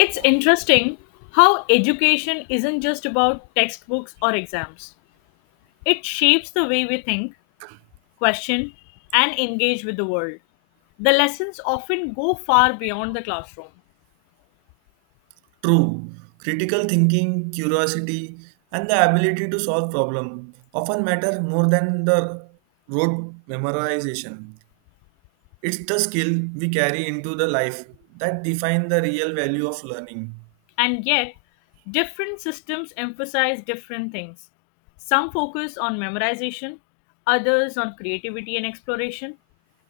It's interesting how education isn't just about textbooks or exams. It shapes the way we think, question, and engage with the world. The lessons often go far beyond the classroom, True. Critical thinking, curiosity, and the ability to solve problem often matter more than the rote memorization. It's the skill we carry into the life that define the real value of learning. and yet, different systems emphasize different things. Some focus on memorization, others on creativity and exploration.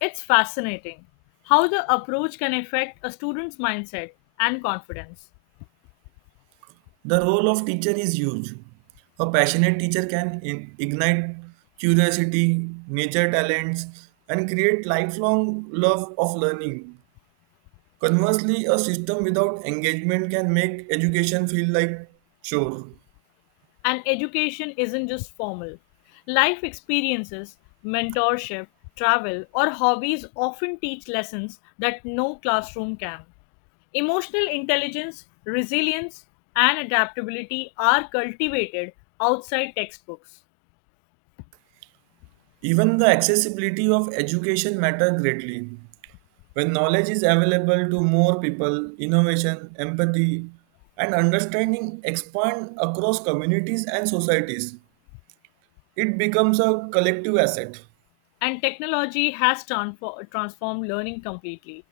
It's fascinating how the approach can affect a student's mindset and confidence. The role of teacher is huge. A passionate teacher can ignite curiosity, nature talents, and create lifelong love of learning. Conversely, a system without engagement can make education feel like chore. And education isn't just formal. Life experiences, mentorship, travel, or hobbies often teach lessons that no classroom can. Emotional intelligence, resilience, and adaptability are cultivated outside textbooks. Even the accessibility of education matter greatly. When knowledge is available to more people, innovation, empathy, and understanding expand across communities and societies. It becomes a collective asset. And technology has transformed learning completely.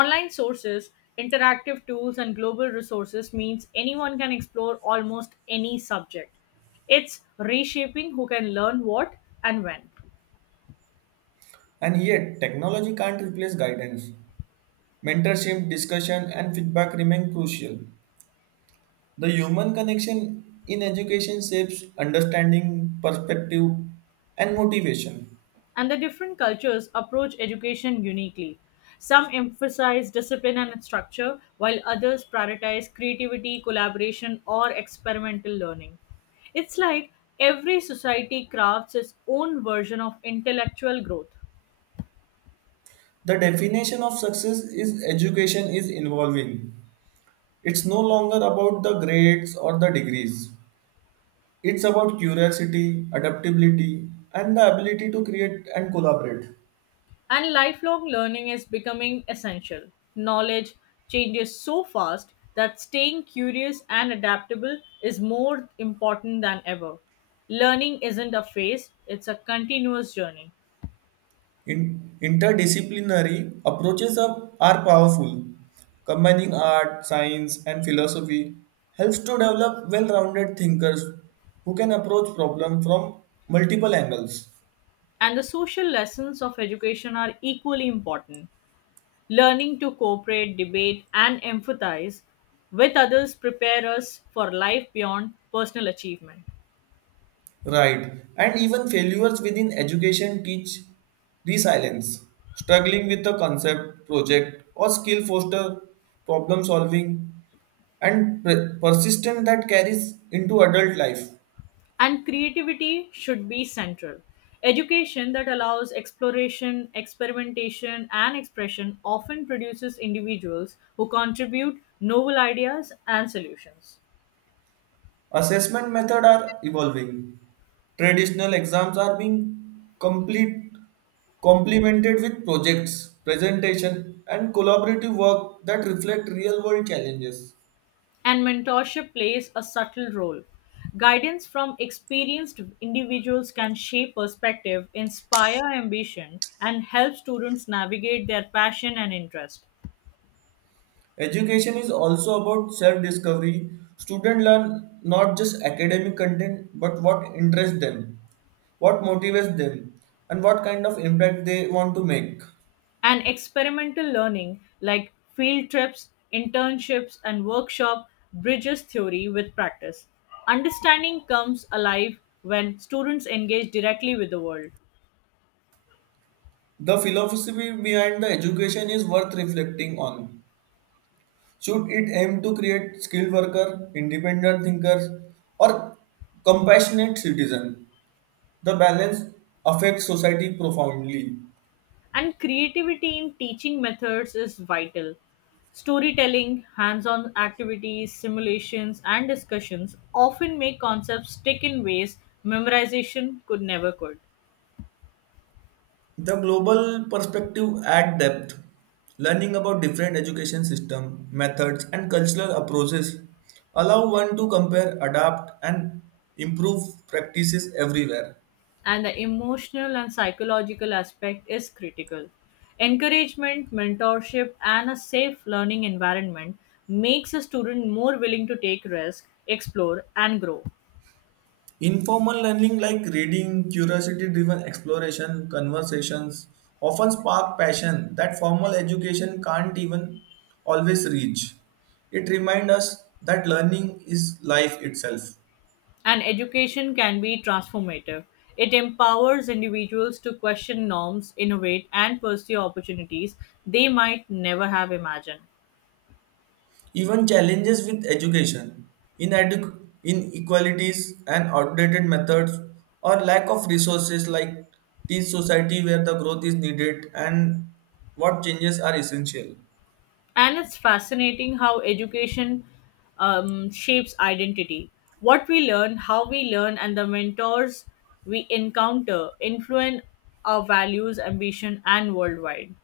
Online sources, interactive tools, and global resources means anyone can explore almost any subject. It's reshaping who can learn what and when. And yet, technology can't replace guidance. Mentorship, discussion, and feedback remain crucial. The human connection in education shapes understanding, perspective, and motivation. And the different cultures approach education uniquely. Some emphasize discipline and structure, while others prioritize creativity, collaboration, or experimental learning. It's like every society crafts its own version of intellectual growth. The definition of success is education is involving. It's no longer about the grades or the degrees. It's about curiosity, adaptability, and the ability to create and collaborate. And lifelong learning is becoming essential. Knowledge changes so fast that staying curious and adaptable is more important than ever. Learning isn't a phase, it's a continuous journey. Interdisciplinary approaches are powerful. Combining art, science, and philosophy helps to develop well rounded thinkers who can approach problems from multiple angles. And the social lessons of education are equally important. Learning to cooperate, debate, and empathize with others prepare us for life beyond personal achievement. Right. And even failures within education teach resilience. Struggling with a concept, project, or skill foster problem solving and persistence that carries into adult life. And creativity should be central. Education that allows exploration, experimentation, and expression often produces individuals who contribute novel ideas and solutions. Assessment methods are evolving. Traditional exams are being complete complemented with projects, presentation, and collaborative work that reflect real world challenges. And mentorship plays a subtle role. Guidance from experienced individuals can shape perspective, inspire ambition, and help students navigate their passion and interest. Education is also about self discovery. Students learn not just academic content but what interests them, what motivates them, and what kind of impact they want to make. And experimental learning, like field trips, internships, and workshop, bridges theory with practice. Understanding comes alive when students engage directly with the world. The philosophy behind the education is worth reflecting on. Should it aim to create skilled worker, independent thinkers, or compassionate citizen? The balance affects society profoundly. And creativity in teaching methods is vital. Storytelling, hands on activities, simulations, and discussions often make concepts stick in ways memorization could never could. The global perspective at depth, learning about different education system, methods and cultural approaches allow one to compare, adapt and improve practices everywhere. And the emotional and psychological aspect is critical. Encouragement, mentorship, and a safe learning environment makes a student more willing to take risks, explore, and grow. Informal learning like reading, curiosity driven exploration, conversations often spark passion that formal education can't even always reach. It reminds us that learning is life itself. And education can be transformative. It empowers individuals to question norms, innovate, and pursue opportunities they might never have imagined. Even challenges with education, inadequate inequalities and outdated methods, or lack of resources like this society where the growth is needed and what changes are essential. And it's fascinating how education shapes identity. What we learn, how we learn, and the mentors we encounter influence our values, ambition, and worldwide.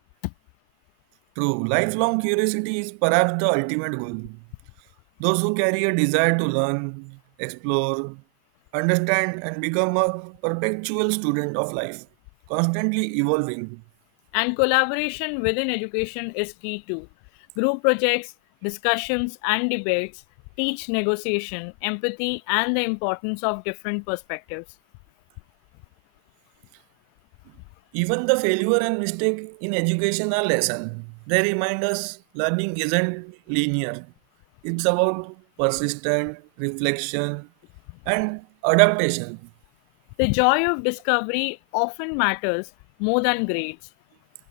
True, lifelong curiosity is perhaps the ultimate goal. Those who carry a desire to learn, explore, understand, and become a perpetual student of life, constantly evolving. And collaboration within education is key too. Group projects, discussions, and debates teach negotiation, empathy, and the importance of different perspectives. Even the failure and mistake in education are lesson. They remind us learning isn't linear. It's about persistent reflection and adaptation. The joy of discovery often matters more than grades.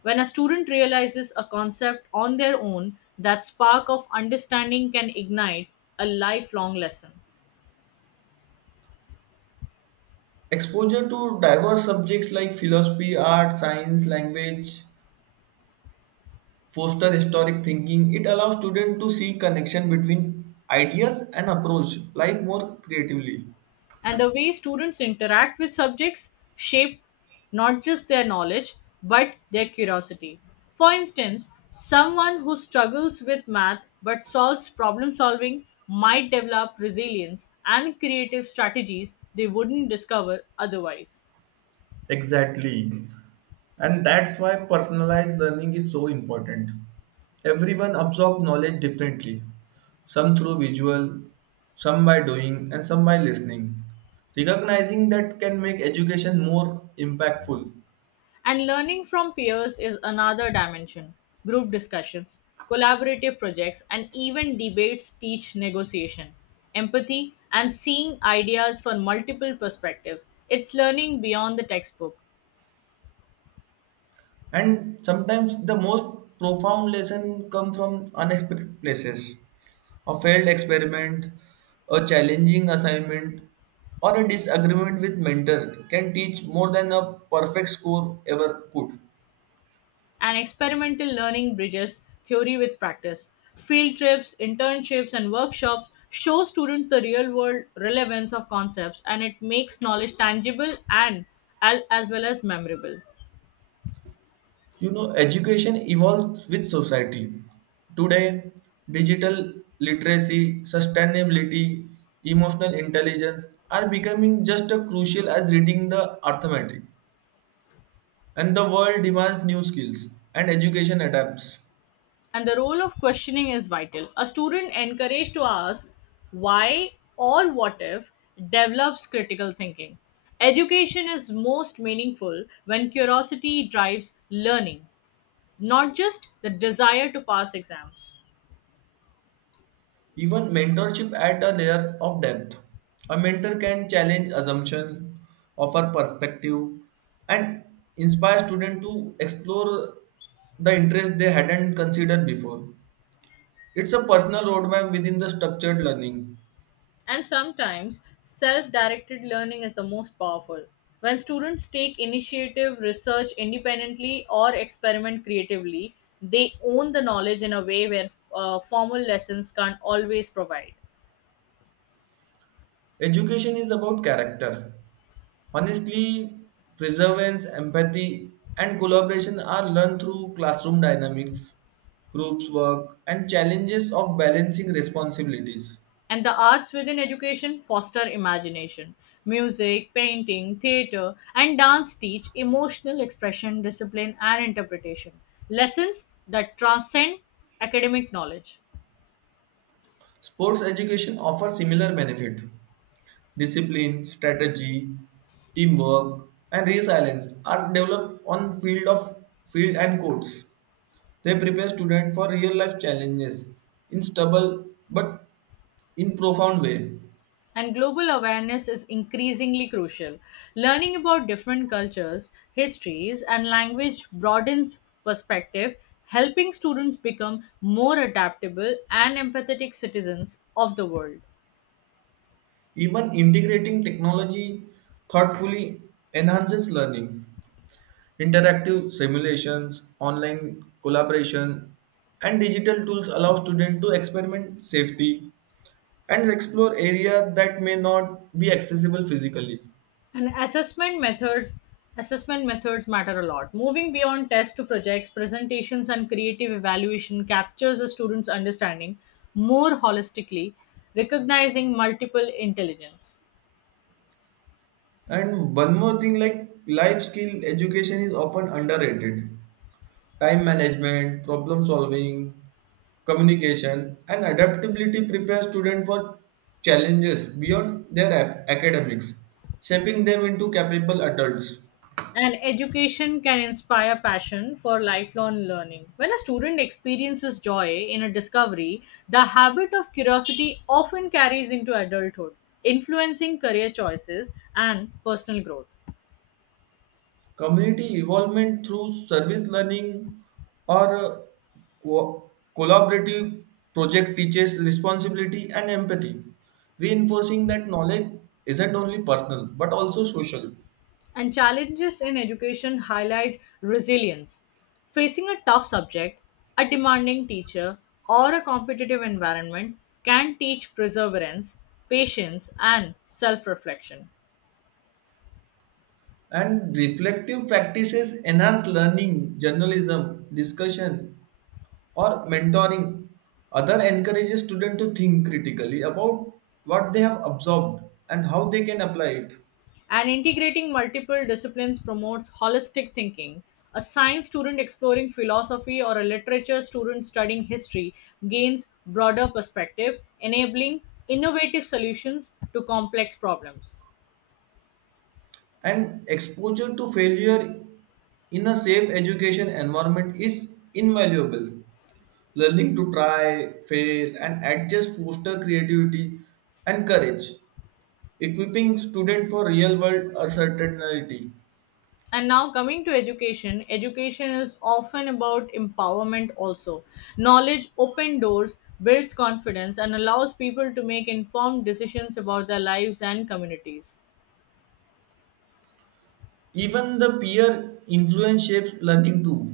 When a student realizes a concept on their own, that spark of understanding can ignite a lifelong lesson. Exposure to diverse subjects like philosophy, art, science, language, foster historic thinking. It allows students to see connection between ideas and approach life more creatively. And the way students interact with subjects shape not just their knowledge but their curiosity. For instance, someone who struggles with math but solves problem solving might develop resilience and creative strategies they wouldn't discover otherwise. Exactly. And that's why personalized learning is so important. Everyone absorbs knowledge differently, some through visual, some by doing, and some by listening. Recognizing that can make education more impactful. And learning from peers is another dimension. Group discussions, collaborative projects, and even debates teach negotiation, empathy, and seeing ideas from multiple perspectives. It's learning beyond the textbook. And sometimes the most profound lesson come from unexpected places. A failed experiment, a challenging assignment, or a disagreement with mentor can teach more than a perfect score ever could. And experimental learning bridges theory with practice. Field trips, internships, and workshops show students the real world relevance of concepts, and it makes knowledge tangible and as well as memorable. You know, education evolves with society. Today, digital literacy, sustainability, emotional intelligence are becoming just as crucial as reading the arithmetic. And the world demands new skills, and education adapts. And the role of questioning is vital. A student encouraged to ask why or what if develops critical thinking. Education is most meaningful when curiosity drives learning, not just the desire to pass exams. Even mentorship adds a layer of depth. A mentor can challenge assumption, offer perspective, and inspire students to explore the interest they hadn't considered before. It's a personal roadmap within the structured learning. And sometimes self directed learning is the most powerful. When students take initiative, research independently, or experiment creatively, they own the knowledge in a way where formal lessons can't always provide. Education is about character, honestly, perseverance, empathy, and collaboration are learned through classroom dynamics, groups work, and challenges of balancing responsibilities. And the arts within education foster imagination. Music, painting, theater, and dance teach emotional expression, discipline, and interpretation. Lessons that transcend academic knowledge. Sports education offers similar benefit. Discipline, strategy, teamwork, and resilience are developed on field of field and courts. They prepare students for real life challenges in stubble but in profound way. And global awareness is increasingly crucial. Learning about different cultures, histories, and language broadens perspective, helping students become more adaptable and empathetic citizens of the world. Even integrating technology thoughtfully enhances learning. Interactive simulations, online collaboration, and digital tools allow students to experiment safely and explore areas that may not be accessible physically. And assessment methods matter a lot. Moving beyond tests to projects, presentations, and creative evaluation captures a student's understanding more holistically, recognizing multiple intelligence. And one more thing like life skill education is often underrated. Time management, problem solving, communication, and adaptability prepare students for challenges beyond their academics, shaping them into capable adults. And education can inspire passion for lifelong learning. When a student experiences joy in a discovery, the habit of curiosity often carries into adulthood, influencing career choices and personal growth. Community involvement through service learning or co- collaborative project teaches responsibility and empathy, reinforcing that knowledge isn't only personal but also social. And challenges in education highlight resilience. Facing a tough subject, a demanding teacher, or a competitive environment can teach perseverance, patience, and self reflection. And reflective practices enhance learning, journalism, discussion, or mentoring. Other encourages students to think critically about what they have absorbed and how they can apply it. And integrating multiple disciplines promotes holistic thinking. A science student exploring philosophy or a literature student studying history gains broader perspective, enabling innovative solutions to complex problems. And exposure to failure in a safe education environment is invaluable. Learning to try, fail, and adjust foster creativity and courage, equipping students for real world uncertainty. And now coming to education is often about empowerment also. Knowledge open doors, builds confidence, and allows people to make informed decisions about their lives and communities. Even the peer influence shapes learning too.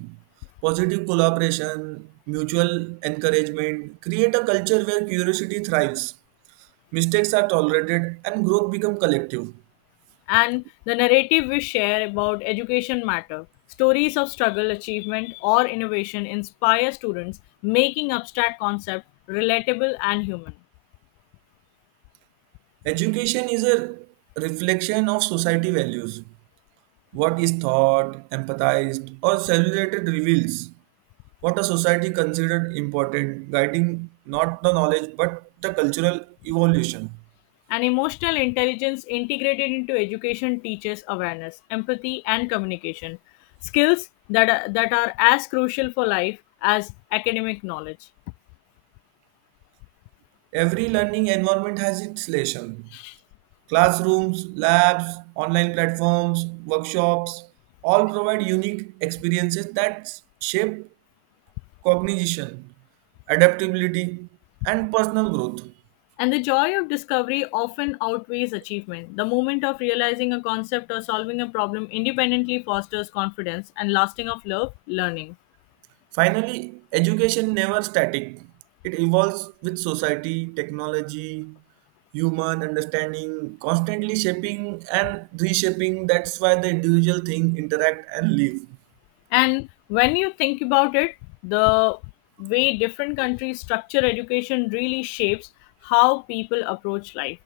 Positive collaboration, mutual encouragement create a culture where curiosity thrives, mistakes are tolerated, and growth become collective. And the narrative we share about education matter. Stories of struggle, achievement, or innovation inspire students, making abstract concepts relatable and human. Education is a reflection of society values. What is taught, empathized, or celebrated reveals what a society considered important, guiding not the knowledge but the cultural evolution. And emotional intelligence integrated into education teaches awareness, empathy, and communication skills that are as crucial for life as academic knowledge. Every learning environment has its lesson, classrooms, labs, online platforms, workshops all provide unique experiences that shape cognition, adaptability, and personal growth. And the joy of discovery often outweighs achievement. The moment of realizing a concept or solving a problem independently fosters confidence and lasting of love learning. Finally, education never static. It evolves with society, technology, human understanding, constantly shaping and reshaping. That's why the individual thing interact and live. And when you think about it, the way different countries structure education really shapes how people approach life.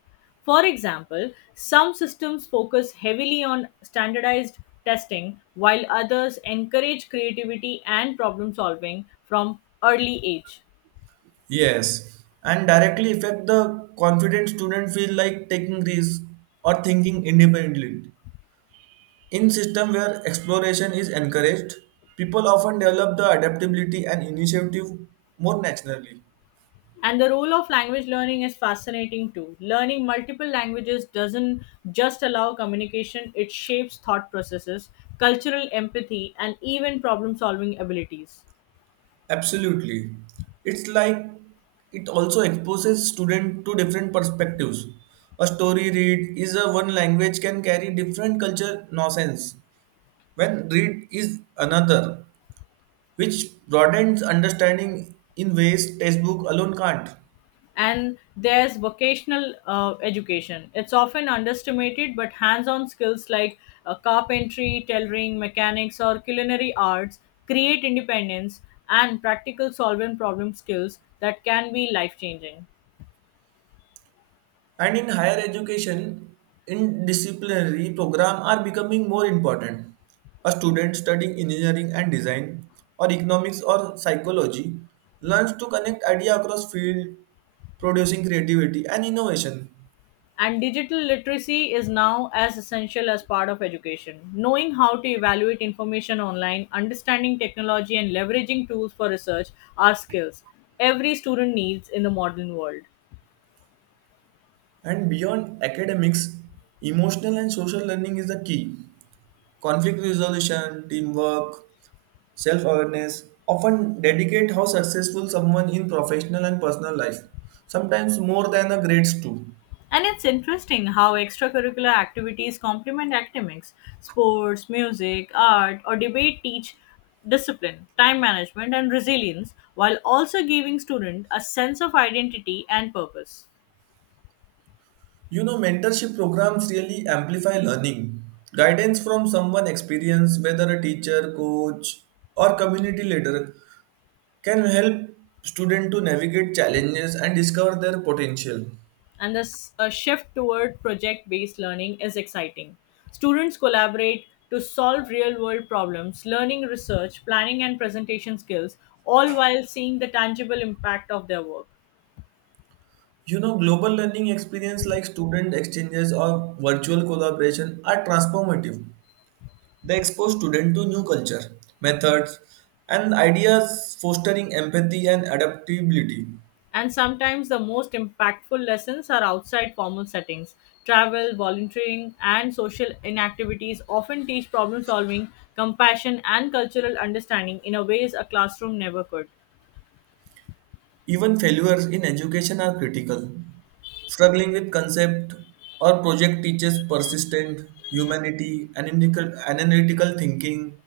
For example, some systems focus heavily on standardized testing, while others encourage creativity and problem solving from early age. Yes, and directly affect the confident student feel like taking risks or thinking independently. In system where exploration is encouraged, people often develop the adaptability and initiative more naturally. And the role of language learning is fascinating too. Learning multiple languages doesn't just allow communication, it shapes thought processes, cultural empathy, and even problem solving abilities. Absolutely. It's like it also exposes student to different perspectives. A story read is a one language can carry different culture nonsense when read is another which broadens understanding in ways textbook alone can't. And there's vocational education. It's often underestimated, but hands on skills like carpentry, tailoring, mechanics, or culinary arts create independence and practical solvent problem skills that can be life changing. And in higher education, interdisciplinary programs are becoming more important. A student studying engineering and design, or economics or psychology, learns to connect ideas across fields, producing creativity and innovation. And digital literacy is now as essential as part of education. Knowing how to evaluate information online, understanding technology, and leveraging tools for research are skills every student needs in the modern world. And beyond academics, emotional and social learning is the key. Conflict resolution, teamwork, self awareness often dedicate how successful someone in professional and personal life, sometimes more than the grades too. And it's interesting how extracurricular activities complement academics. Sports, music, art, or debate teach discipline, time management, and resilience, while also giving students a sense of identity and purpose. You know, mentorship programs really amplify learning. Guidance from someone experienced, whether a teacher, coach, or community leader, can help students to navigate challenges and discover their potential. And this a shift toward project based learning is exciting. Students collaborate to solve real world problems, learning research, planning, and presentation skills, all while seeing the tangible impact of their work. You know, global learning experience like student exchanges or virtual collaboration are transformative. They expose students to new culture, methods, and ideas, fostering empathy and adaptability. And sometimes the most impactful lessons are outside formal settings. Travel, volunteering, and social inactivities often teach problem solving, compassion, and cultural understanding in a ways a classroom never could. Even failures in education are critical. Struggling with concept or project teaches persistent humanity, analytical thinking.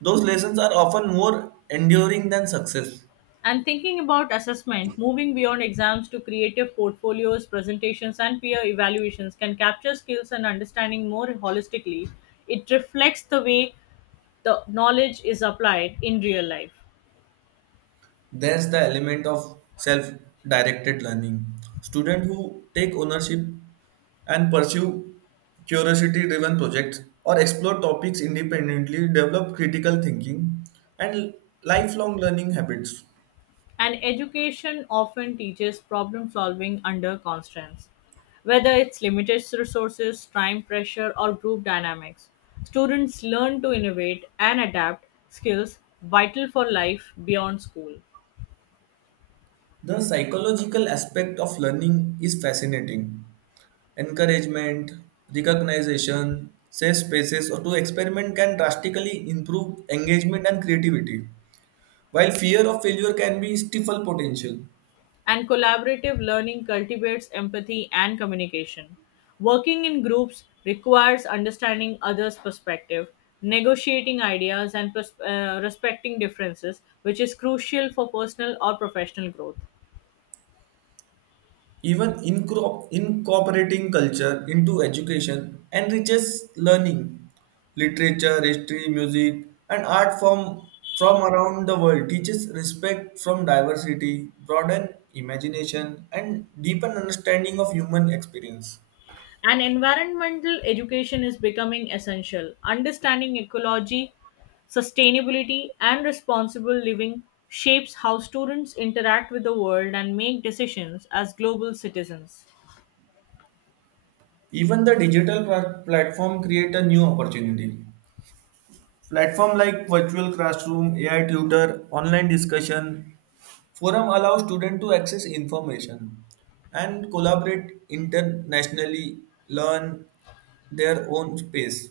Those lessons are often more enduring than success. And thinking about assessment, moving beyond exams to creative portfolios, presentations, and peer evaluations can capture skills and understanding more holistically. It reflects the way the knowledge is applied in real life. There's the element of self-directed learning. Students who take ownership and pursue curiosity-driven projects or explore topics independently develop critical thinking and lifelong learning habits. And education often teaches problem solving under constraints, whether it's limited resources, time pressure, or group dynamics. Students learn to innovate and adapt skills vital for life beyond school. The psychological aspect of learning is fascinating. Encouragement, recognition, safe spaces to experiment can drastically improve engagement and creativity, while fear of failure can be stifle potential. And collaborative learning cultivates empathy and communication. Working in groups requires understanding others' perspective, negotiating ideas, and respecting differences, which is crucial for personal or professional growth. Even incorporating culture into education enriches learning. Literature, history, music, and art form from around the world teaches respect from diversity, broaden imagination, and deepen understanding of human experience. And environmental education is becoming essential. Understanding ecology, sustainability, and responsible living shapes how students interact with the world and make decisions as global citizens. Even the digital platform create a new opportunity. Platform like virtual classroom, AI tutor, online discussion forum allow students to access information and collaborate internationally, learn their own space.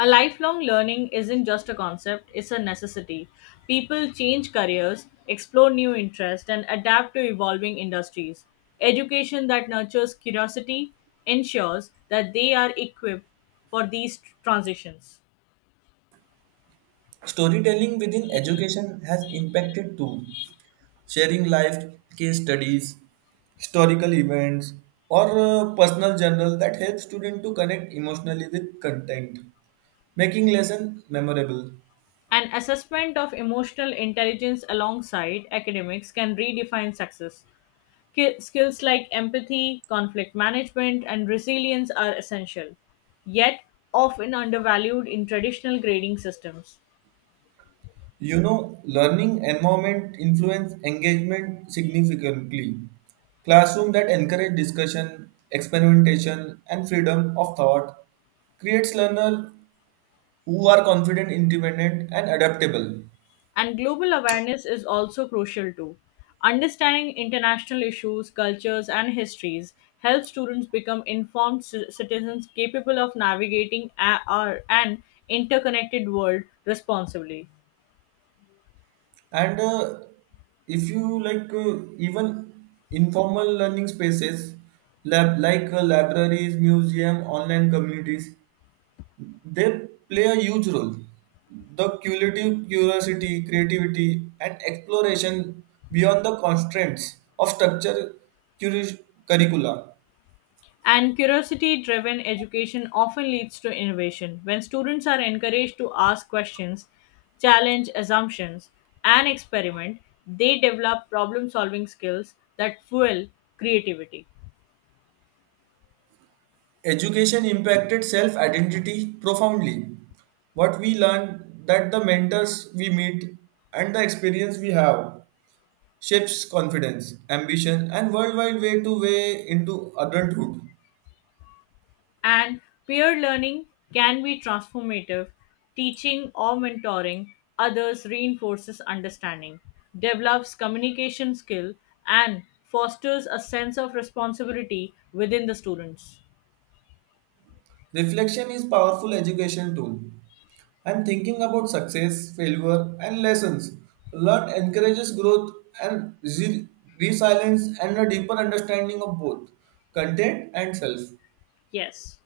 A lifelong learning isn't just a concept, it's a necessity. People change careers, explore new interests, and adapt to evolving industries. Education that nurtures curiosity ensures that they are equipped for these transitions. Storytelling within education has impacted too, sharing life case studies, historical events, or personal journal that helps students to connect emotionally with content, making lesson memorable. An assessment of emotional intelligence alongside academics can redefine success. Skills like empathy, conflict management, and resilience are essential, yet often undervalued in traditional grading systems. You know, learning environment influence engagement significantly. Classroom that encourage discussion, experimentation, and freedom of thought creates learner who are confident, independent, and adaptable. And global awareness is also crucial too. Understanding international issues, cultures, and histories helps students become informed citizens capable of navigating an interconnected world responsibly. And if you like, even informal learning spaces, lab like libraries, museum, online communities. They play a huge role. The cumulative curiosity, creativity, and exploration beyond the constraints of structure curi- curricula. And curiosity driven education often leads to innovation. When students are encouraged to ask questions, challenge assumptions, and experiment, they develop problem solving skills that fuel creativity. Education impacted self identity profoundly. What we learn that the mentors we meet and the experience we have shapes confidence, ambition, and worldwide way to way into adulthood. And peer learning can be transformative. Teaching or mentoring others reinforces understanding, develops communication skill, and fosters a sense of responsibility within the students. Reflection is powerful education tool. And thinking about success, failure, and lessons. Learned encourages growth and resilience and a deeper understanding of both content and self. Yes.